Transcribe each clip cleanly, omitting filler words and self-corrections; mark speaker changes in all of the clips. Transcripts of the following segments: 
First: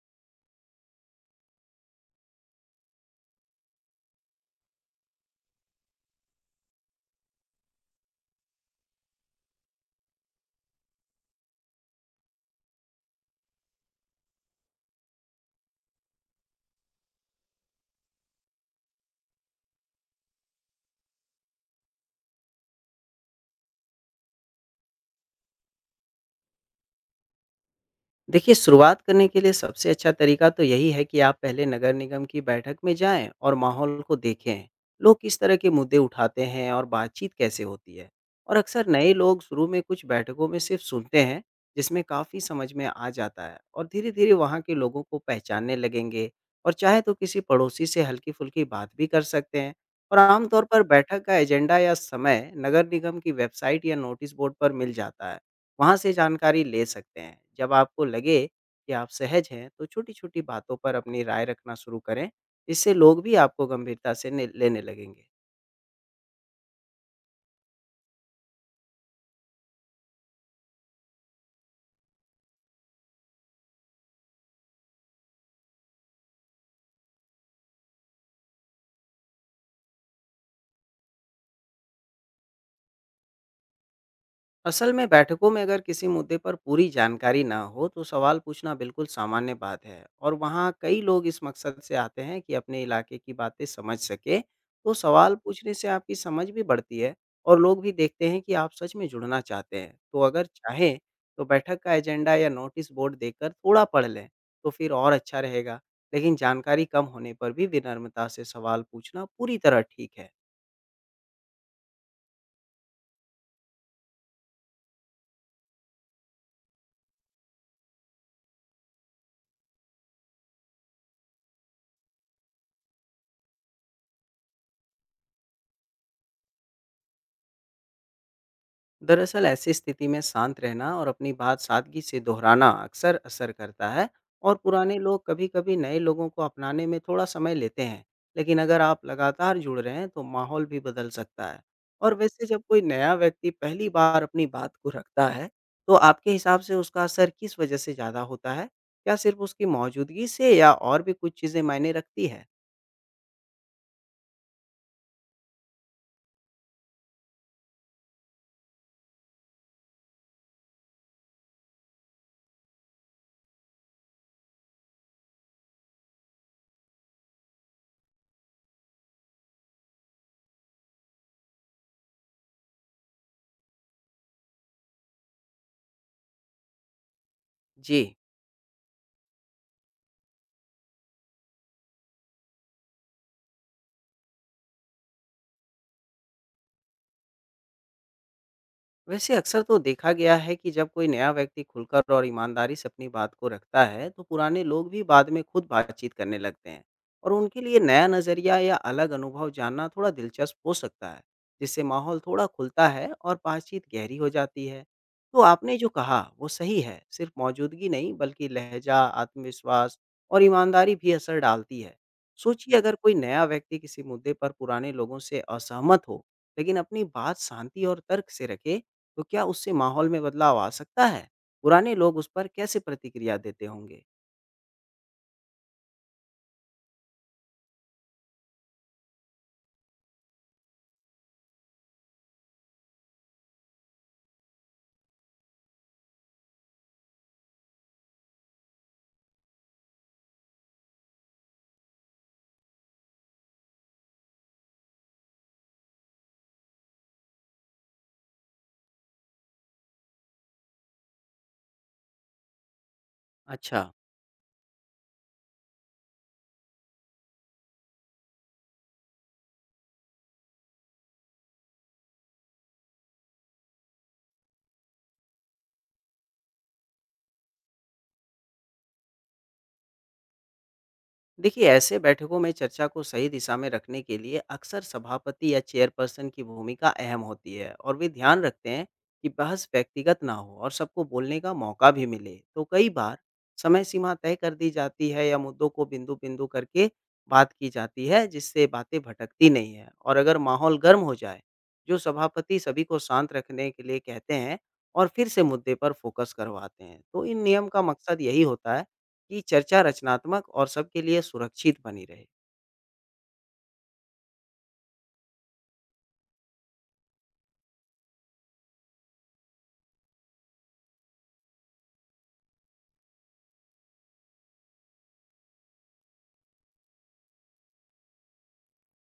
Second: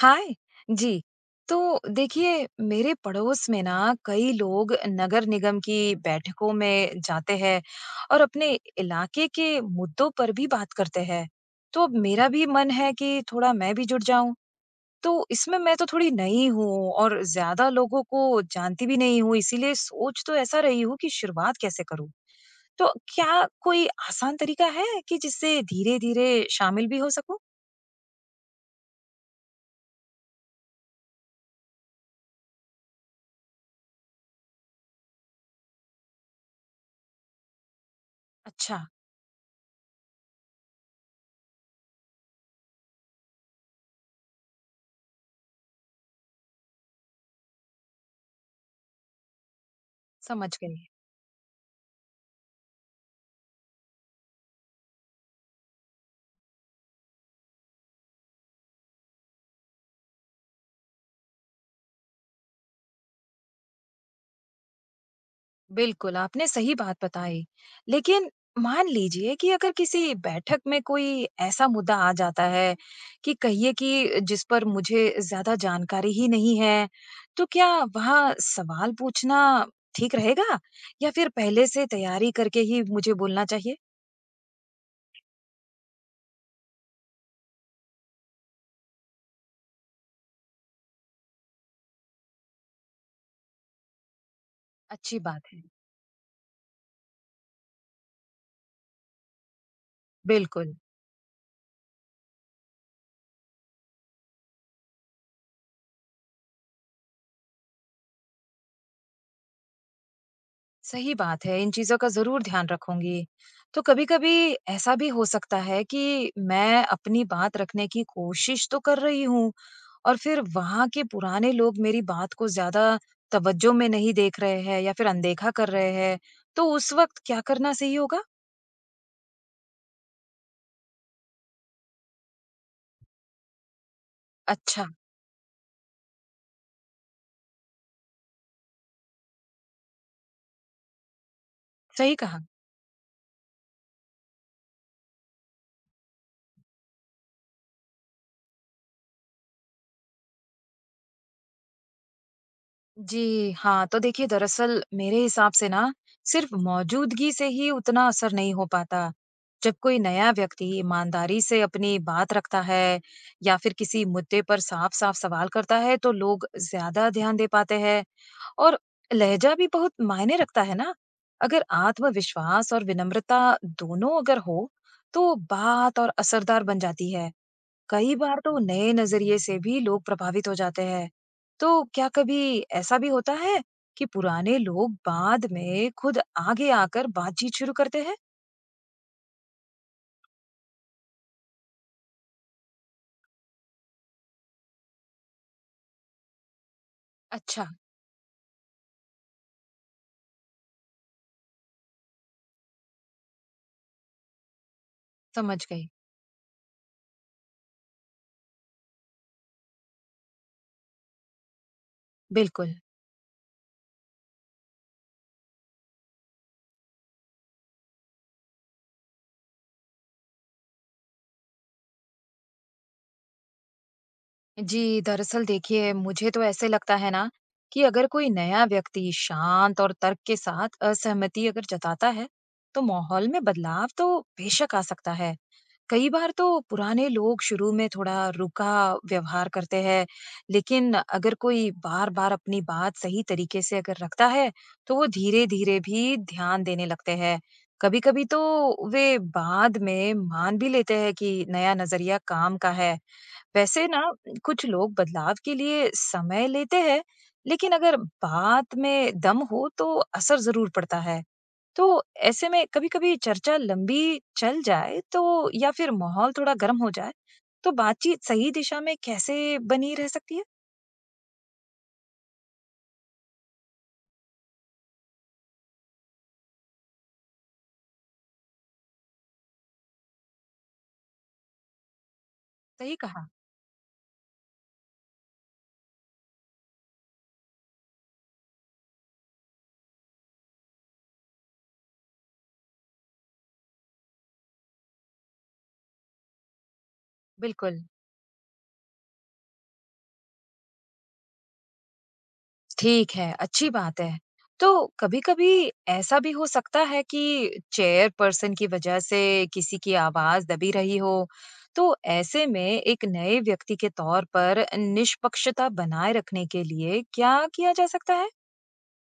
Speaker 1: हाय। जी। तो देखिए, मेरे पड़ोस में ना कई लोग नगर निगम की बैठकों में जाते हैं और अपने इलाके के मुद्दों पर भी बात करते हैं। तो अब मेरा भी मन है कि थोड़ा मैं भी जुड़ जाऊं। तो इसमें मैं तो थोड़ी नई हूँ और ज्यादा लोगों को जानती भी नहीं हूँ, इसीलिए सोच तो ऐसा रही हूँ कि शुरुआत कैसे करूँ। तो क्या कोई आसान तरीका है कि जिससे धीरे धीरे शामिल भी हो सकूं?
Speaker 2: देखिए, शुरुआत करने के लिए सबसे अच्छा तरीका तो यही है कि आप पहले नगर निगम की बैठक में जाएँ और माहौल को देखें। लोग किस तरह के मुद्दे उठाते हैं और बातचीत कैसे होती है? और
Speaker 1: अच्छा।
Speaker 2: अक्सर नए लोग शुरू में कुछ बैठकों में सिर्फ सुनते हैं, जिसमें काफ़ी समझ में आ जाता है और धीरे-धीरे वहाँ के लोगों को पहचानने लगेंगे और चाहे तो किसी पड़ोसी से हल्की-फुल्की बात भी कर सकते हैं। और आम
Speaker 1: समझ
Speaker 2: तौर
Speaker 1: गई।
Speaker 2: पर बैठक का एजेंडा या समय नगर निगम की वेबसाइट या नोटिस बोर्ड पर मिल जाता है। वहाँ से जानकारी ले सकते हैं। जब आपको लगे कि आप सहज हैं, तो छोटी-छोटी बातों पर अपनी राय रखना शुरू करें। इससे लोग भी आपको गंभीरता से ने लेने लगेंगे।
Speaker 1: बिल्कुल, आपने सही बात बताई। लेकिन मान लीजिए कि अगर किसी बैठक में कोई ऐसा मुद्दा आ जाता है कि कहिए कि जिस पर मुझे ज़्यादा जानकारी ही नहीं है, तो क्या वहाँ सवाल पूछना ठीक रहेगा या फिर पहले से तैयारी करके ही मुझे बोलना चाहिए?
Speaker 2: असल में बैठकों में अगर किसी मुद्दे पर पूरी जानकारी ना हो तो सवाल पूछना बिल्कुल सामान्य बात है और वहाँ कई लोग इस मकसद से आते हैं कि अपने इलाके की बातें समझ सके तो
Speaker 1: अच्छी
Speaker 2: सवाल
Speaker 1: बात है।
Speaker 2: पूछने से आपकी समझ भी बढ़ती है और लोग भी देखते हैं कि आप सच में जुड़ना चाहते हैं तो अगर
Speaker 1: बिल्कुल।
Speaker 2: चाहें तो बैठक का एजेंडा या नोटिस बोर्ड देकर थोड़ा पढ़ लें तो फिर और अच्छा रहेगा लेकिन जानकारी कम होने पर भी विनम्रता से सवाल पूछना पूरी तरह ठीक है।
Speaker 1: सही बात है, इन चीज़ों का ज़रूर ध्यान रखूँगी। तो कभी-कभी ऐसा भी हो सकता है कि मैं अपनी बात रखने की कोशिश तो कर रही हूँ, और फिर वहाँ के पुराने लोग मेरी बात को ज़्यादा तवज्जो में नहीं देख रहे हैं या फिर अनदेखा कर रहे हैं, तो उस वक़्त क्या करना सही होगा?
Speaker 2: दरअसल ऐसी स्थिति में शांत रहना और अपनी बात सादगी से दोहराना अक्सर असर करता है और
Speaker 1: अच्छा।
Speaker 2: पुराने लोग कभी-कभी नए लोगों को अपनाने में थोड़ा समय लेते हैं लेकिन अगर आप लगातार जुड़ रहे हैं तो माहौल भी बदल सकता है। और
Speaker 1: सही कहा।
Speaker 2: वैसे जब कोई नया व्यक्ति पहली बार अपनी बात को रखता है तो आपके हिसाब से उसका असर किस वजह से ज़्यादा होता है, क्या सिर्फ उसकी मौजूदगी से या और भी कुछ चीज़ें मायने रखती है?
Speaker 1: जी, हाँ, तो देखिए दरअसल मेरे हिसाब से ना सिर्फ़ मौजूदगी से ही उतना असर नहीं हो पाता। जब कोई नया व्यक्ति ईमानदारी से अपनी बात रखता है या फिर किसी मुद्दे पर साफ-साफ सवाल करता है, तो लोग ज़्यादा ध्यान दे पाते हैं। और लहजा भी बहुत मायने रखता है ना। अगर आत्मविश्वास और विनम्रता दोनों अगर हो तो बात और असरदार बन जाती है।
Speaker 2: जी।
Speaker 1: कई बार तो नए नजरिए से भी लोग प्रभावित हो जाते हैं। तो क्या कभी ऐसा भी होता है कि पुराने लोग बाद में खुद आगे आकर बातचीत शुरू करते हैं?
Speaker 2: वैसे अक्सर तो देखा गया है कि जब कोई नया व्यक्ति खुलकर और ईमानदारी से अपनी बात को रखता है, तो पुराने लोग भी बाद में खुद बातचीत करने लगते हैं और उनके
Speaker 1: अच्छा।
Speaker 2: लिए नया नज़रिया या अलग अनुभव जानना थोड़ा दिलचस्प हो सकता है, जिससे माहौल थोड़ा खुलता है और बातचीत गहरी हो जाती है। तो
Speaker 1: समझ
Speaker 2: आपने जो
Speaker 1: गई।
Speaker 2: कहा वो सही है, सिर्फ मौजूदगी नहीं बल्कि लहजा, आत्मविश्वास और ईमानदारी भी असर डालती है।
Speaker 1: बिल्कुल।
Speaker 2: सोचिए अगर कोई नया व्यक्ति किसी मुद्दे पर पुराने लोगों से असहमत हो, लेकिन अपनी बात शांति और तर्क से रखे तो क्या उससे माहौल में बदलाव आ सकता है? पुराने लोग उस पर कैसे प्रतिक्रिया देते होंगे?
Speaker 1: जी, दरअसल देखिए मुझे तो ऐसे लगता है ना कि अगर कोई नया व्यक्ति शांत और तर्क के साथ असहमति अगर जताता है, तो माहौल में बदलाव तो बेशक आ सकता है। कई बार तो पुराने लोग शुरू में थोड़ा रुका व्यवहार करते हैं, लेकिन अगर कोई बार-बार अपनी बात सही तरीके से अगर रखता है, तो वो धीरे-धीरे भी ध्यान देने लगते हैं। कभी-कभी तो वे बाद में मान भी लेते हैं कि नया नजरिया काम का है।
Speaker 2: अच्छा।
Speaker 1: वैसे ना कुछ लोग बदलाव के लिए समय लेते हैं, लेकिन अगर बात में दम हो तो असर जरूर पड़ता है। तो ऐसे में कभी-कभी चर्चा लंबी चल जाए तो या फिर माहौल थोड़ा गर्म हो जाए, तो बातचीत सही दिशा में कैसे बनी रह सकती है?
Speaker 2: देखिए ऐसे बैठकों में चर्चा को सही दिशा में रखने के लिए अक्सर सभापति या चेयरपर्सन की भूमिका अहम होती है और वे ध्यान रखते हैं कि बहस व्यक्तिगत ना हो और सबको बोलने का मौका भी मिले तो कई
Speaker 1: सही
Speaker 2: बार
Speaker 1: कहा।
Speaker 2: समय सीमा तय कर दी जाती है या मुद्दों को बिंदु बिंदु करके बात की जाती है जिससे बातें भटकती नहीं है। और अगर माहौल गर्म हो जाए जो सभापति सभी को शांत रखने के लिए कहते हैं और फिर से मुद्दे पर फोकस करवाते हैं तो इन नियम
Speaker 1: बिल्कुल।
Speaker 2: का मकसद यही होता है कि चर्चा रचनात्मक और सबके लिए सुरक्षित बनी रहे।
Speaker 1: ठीक है, अच्छी बात है। तो कभी-कभी ऐसा भी हो सकता है कि चेयरपर्सन की वजह से किसी की आवाज़ दबी रही हो, तो ऐसे में एक नए व्यक्ति के तौर पर निष्पक्षता बनाए रखने के लिए क्या किया जा सकता है?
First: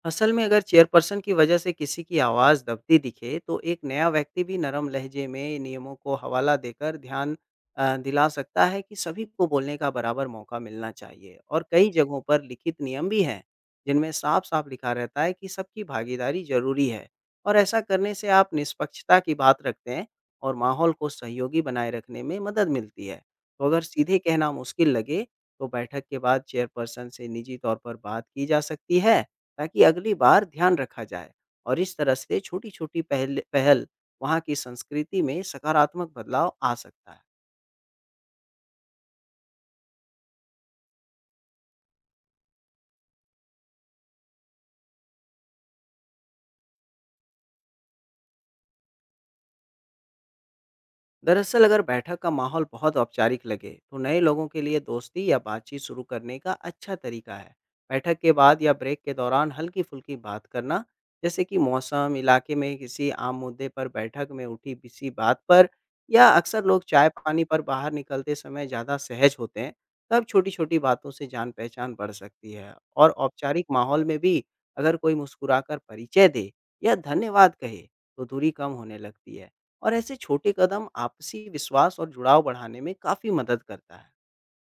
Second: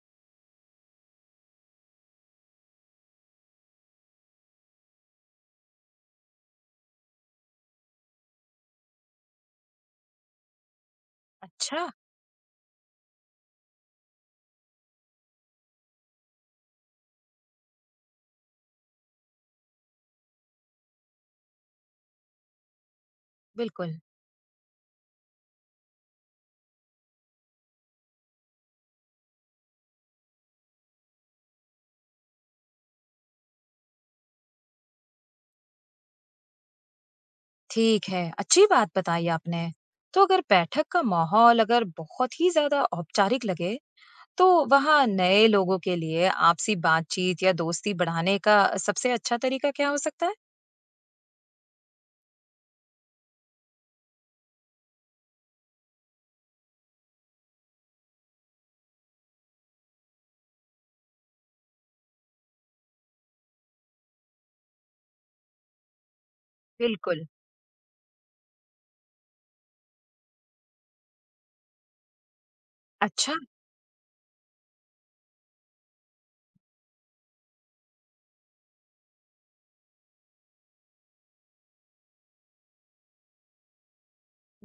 Speaker 2: असल में अगर चेयरपर्सन की वजह से किसी की आवाज़ दबती दिखे तो एक नया व्यक्ति भी नरम लहजे में नियमों को हवाला देकर ध्यान दिला सकता है कि सभी को बोलने का बराबर मौका मिलना चाहिए। और
Speaker 1: अच्छा।
Speaker 2: कई जगहों पर लिखित नियम भी हैं जिनमें साफ साफ लिखा रहता है कि सबकी भागीदारी जरूरी है और ऐसा करने से आप निष्पक्षता की बात रखते हैं और माहौल को सहयोगी बनाए रखने में मदद मिलती है। तो अगर
Speaker 1: बिल्कुल।
Speaker 2: सीधे कहना मुश्किल लगे तो बैठक के बाद चेयरपर्सन से निजी तौर पर बात की जा सकती है ताकि अगली बार ध्यान रखा जाए और इस तरह से छोटी-छोटी पहल पहल वहाँ की संस्कृति में सकारात्मक बदलाव आ सकता है।
Speaker 1: ठीक है, अच्छी बात बताई आपने। तो अगर बैठक का माहौल अगर बहुत ही ज़्यादा औपचारिक लगे, तो वहाँ नए लोगों के लिए आपसी बातचीत या दोस्ती बढ़ाने का सबसे अच्छा तरीका क्या हो सकता है?
Speaker 2: दरअसल अगर बैठक का माहौल बहुत औपचारिक लगे तो नए लोगों के लिए दोस्ती या बातचीत शुरू करने का अच्छा तरीका है बैठक के बाद या ब्रेक के दौरान हल्की फुल्की बात करना, जैसे कि मौसम, इलाके में किसी आम मुद्दे पर, बैठक में उठी किसी बात पर। या अक्सर लोग चाय
Speaker 1: बिल्कुल।
Speaker 2: पानी पर बाहर निकलते समय ज़्यादा सहज होते हैं, तब छोटी छोटी बातों से जान पहचान बढ़ सकती है। और
Speaker 1: अच्छा।
Speaker 2: औपचारिक माहौल में भी अगर कोई मुस्कुराकर परिचय दे या धन्यवाद कहे तो दूरी कम होने लगती है और ऐसे छोटे कदम आपसी विश्वास और जुड़ाव बढ़ाने में काफ़ी मदद करता है।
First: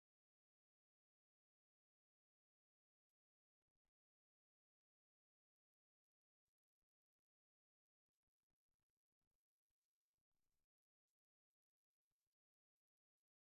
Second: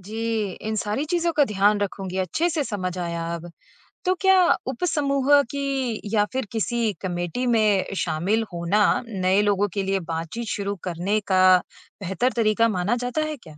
Speaker 1: जी, इन सारी चीज़ों का ध्यान रखूँगी, अच्छे से समझ आया अब। तो क्या उपसमूह की या फिर किसी कमेटी में शामिल होना नए लोगों के लिए बातचीत शुरू करने का बेहतर तरीका माना जाता है क्या?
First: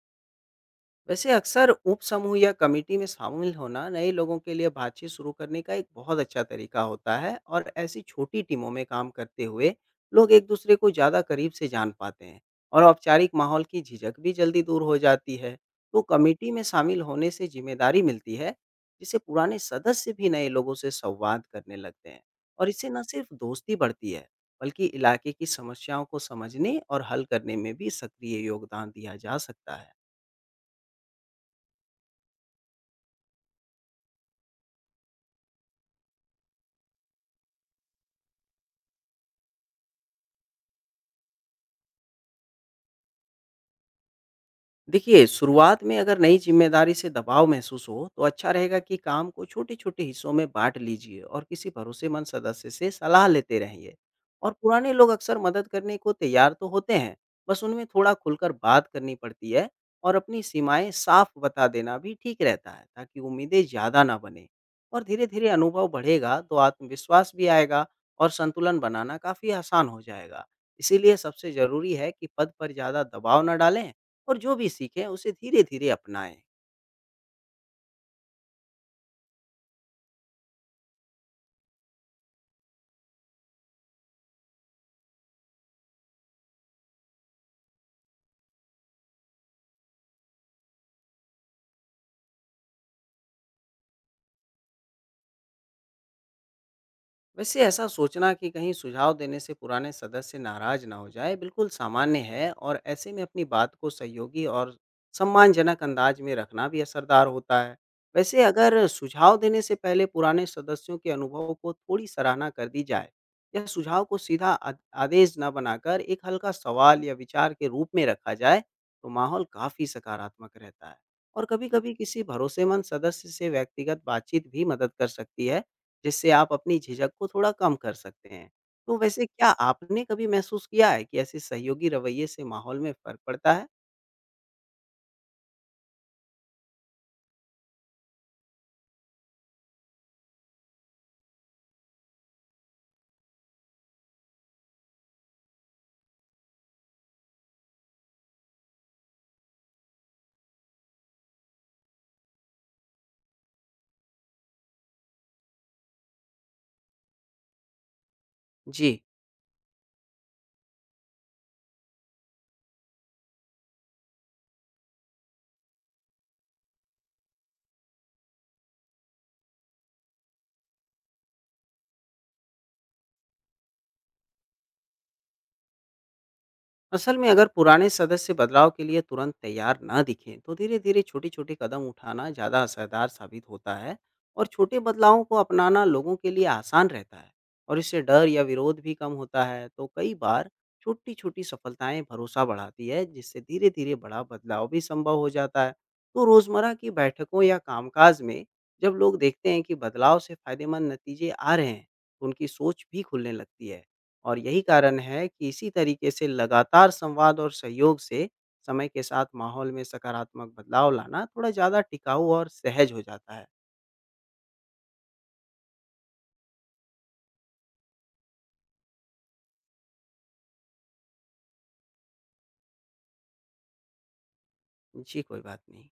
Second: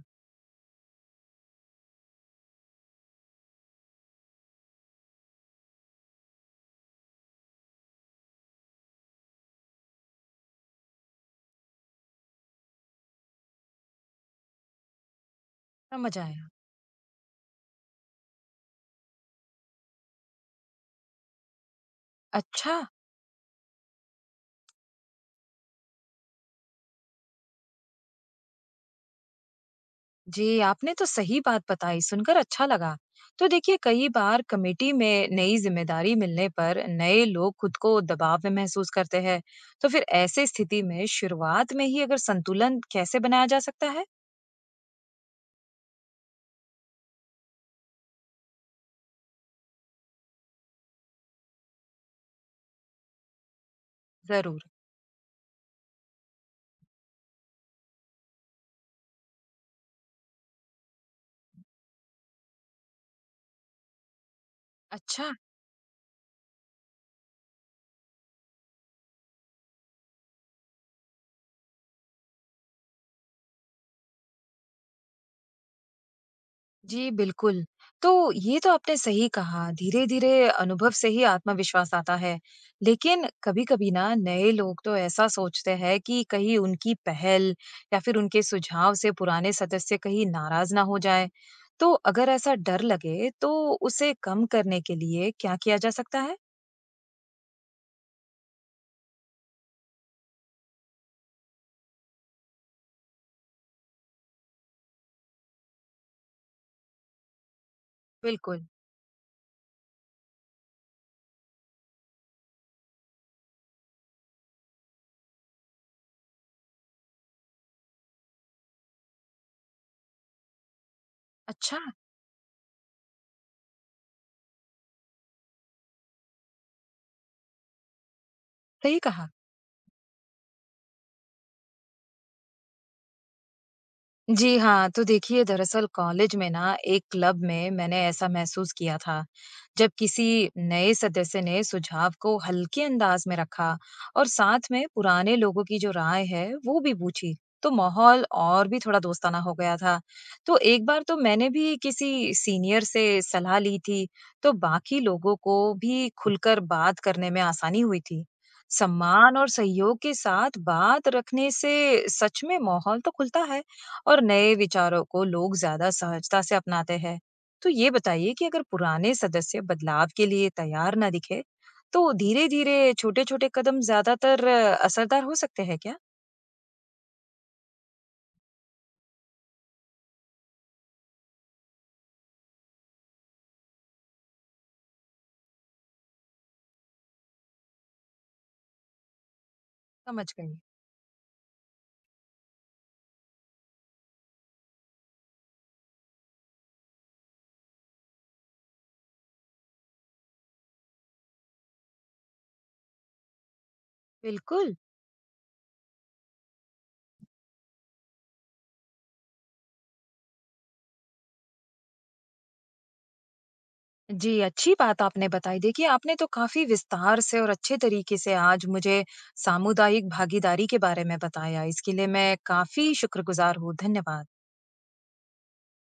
Speaker 2: वैसे अक्सर उपसमूह या कमेटी में शामिल होना नए लोगों के लिए बातचीत शुरू करने का एक बहुत अच्छा तरीका होता है और ऐसी छोटी टीमों में काम करते हुए लोग एक दूसरे को ज़्यादा करीब से जान पाते हैं और औपचारिक माहौल की झिझक भी जल्दी दूर हो जाती है। तो
Speaker 1: समझ आया।
Speaker 2: कमेटी में शामिल होने से जिम्मेदारी मिलती है जिससे पुराने सदस्य भी नए लोगों से संवाद करने लगते हैं और
Speaker 1: अच्छा।
Speaker 2: इससे न सिर्फ दोस्ती बढ़ती है बल्कि इलाके की समस्याओं को समझने और हल करने में भी सक्रिय योगदान दिया जा सकता है।
Speaker 1: जी, आपने तो सही बात बताई, सुनकर अच्छा लगा। तो देखिए कई बार कमेटी में नई जिम्मेदारी मिलने पर नए लोग खुद को दबाव में महसूस करते हैं, तो फिर ऐसे स्थिति में शुरुआत में ही अगर संतुलन कैसे बनाया जा सकता है?
Speaker 2: देखिए, शुरुआत में अगर नई ज़िम्मेदारी से दबाव महसूस हो, तो अच्छा रहेगा कि काम को छोटे-छोटे हिस्सों में बाँट लीजिए और किसी भरोसेमंद सदस्य से सलाह लेते रहिए। और
Speaker 1: जरूर।
Speaker 2: पुराने लोग अक्सर मदद करने को तैयार तो होते हैं, बस उनमें थोड़ा खुलकर बात करनी पड़ती है और अपनी सीमाएँ साफ बता देना भी ठीक रहता है, ताकि उम्मीदें ज़्यादा ना बनें। और
Speaker 1: अच्छा।
Speaker 2: धीरे-धीरे अनुभव बढ़ेगा, तो आत्मविश्वास भी आएगा और संतुलन बनाना काफ़ी आसान हो जाएगा। इसीलिए सबसे ज़रूरी है कि पद पर ज़्यादा दबाव ना डालें और जो भी सीखें उसे धीरे-धीरे अपनाएँ।
Speaker 1: जी, बिल्कुल। तो ये तो आपने सही कहा, धीरे-धीरे अनुभव से ही आत्मविश्वास आता है। लेकिन कभी-कभी ना नए लोग तो ऐसा सोचते हैं कि कहीं उनकी पहल या फिर उनके सुझाव से पुराने सदस्य कहीं नाराज़ ना हो जाएँ। तो अगर ऐसा डर लगे तो उसे कम करने के लिए क्या किया जा सकता है?
Speaker 2: वैसे ऐसा सोचना कि कहीं सुझाव देने से पुराने सदस्य नाराज ना हो जाए बिल्कुल सामान्य है और ऐसे में अपनी बात को सहयोगी और सम्मानजनक अंदाज में रखना भी असरदार होता है। वैसे
Speaker 1: बिल्कुल।
Speaker 2: अगर सुझाव देने से पहले पुराने सदस्यों के अनुभव को थोड़ी सराहना कर दी जाए या सुझाव को सीधा आदेश न बनाकर एक हल्का सवाल या विचार के रूप में रखा जाए तो माहौल काफ़ी सकारात्मक रहता है और
Speaker 1: अच्छा।
Speaker 2: कभी-कभी किसी भरोसेमंद सदस्य से व्यक्तिगत बातचीत भी मदद कर सकती है जिससे आप अपनी झिझक को थोड़ा कम कर सकते हैं। तो
Speaker 1: सही
Speaker 2: वैसे
Speaker 1: कहा।
Speaker 2: क्या आपने कभी महसूस किया है कि ऐसे सहयोगी रवैये से माहौल में फ़र्क पड़ता है?
Speaker 1: जी हाँ, तो देखिए दरअसल कॉलेज में ना एक क्लब में मैंने ऐसा महसूस किया था, जब किसी नए सदस्य ने सुझाव को हल्के अंदाज में रखा और साथ में पुराने लोगों की जो राय है, वो भी पूछी। तो माहौल और भी थोड़ा दोस्ताना हो गया था। तो एक बार तो मैंने भी किसी सीनियर से सलाह ली थी, तो बाकी लोगों को भी खुलकर बात करने में आसानी हुई थी।
Speaker 2: जी।
Speaker 1: सम्मान और सहयोग के साथ बात रखने से सच में माहौल तो खुलता है। और नए विचारों को लोग ज्यादा सहजता से अपनाते हैं। तो ये बताइए कि अगर पुराने सदस्य बदलाव के लिए तैयार ना दिखे तो धीरे धीरे छोटे छोटे कदम ज्यादातर असरदार हो सकते हैं क्या?
Speaker 2: असल में अगर पुराने सदस्य बदलाव के लिए तुरंत तैयार न दिखें तो धीरे धीरे छोटे छोटे कदम उठाना ज़्यादा असरदार साबित होता है और छोटे बदलावों को अपनाना लोगों के लिए आसान रहता है और इससे डर या विरोध भी कम होता है। तो कई
Speaker 1: समझ
Speaker 2: बार
Speaker 1: गई।
Speaker 2: छोटी छोटी सफलताएं भरोसा बढ़ाती है जिससे धीरे धीरे बड़ा बदलाव भी संभव हो जाता है। तो रोज़मर्रा की बैठकों या कामकाज में जब लोग देखते हैं कि बदलाव से फायदेमंद नतीजे आ रहे हैं तो उनकी सोच भी खुलने लगती है और यही
Speaker 1: बिल्कुल।
Speaker 2: कारण है कि इसी तरीके से लगातार संवाद और सहयोग से समय के साथ माहौल में सकारात्मक बदलाव लाना थोड़ा ज़्यादा टिकाऊ और सहज हो जाता है।
Speaker 1: जी, अच्छी बात आपने बताई। देखिए आपने तो काफी विस्तार से और अच्छे तरीके से आज मुझे सामुदायिक भागीदारी के बारे में बताया, इसके लिए मैं काफी शुक्रगुजार हूँ। धन्यवाद।
Speaker 2: जी, कोई बात नहीं।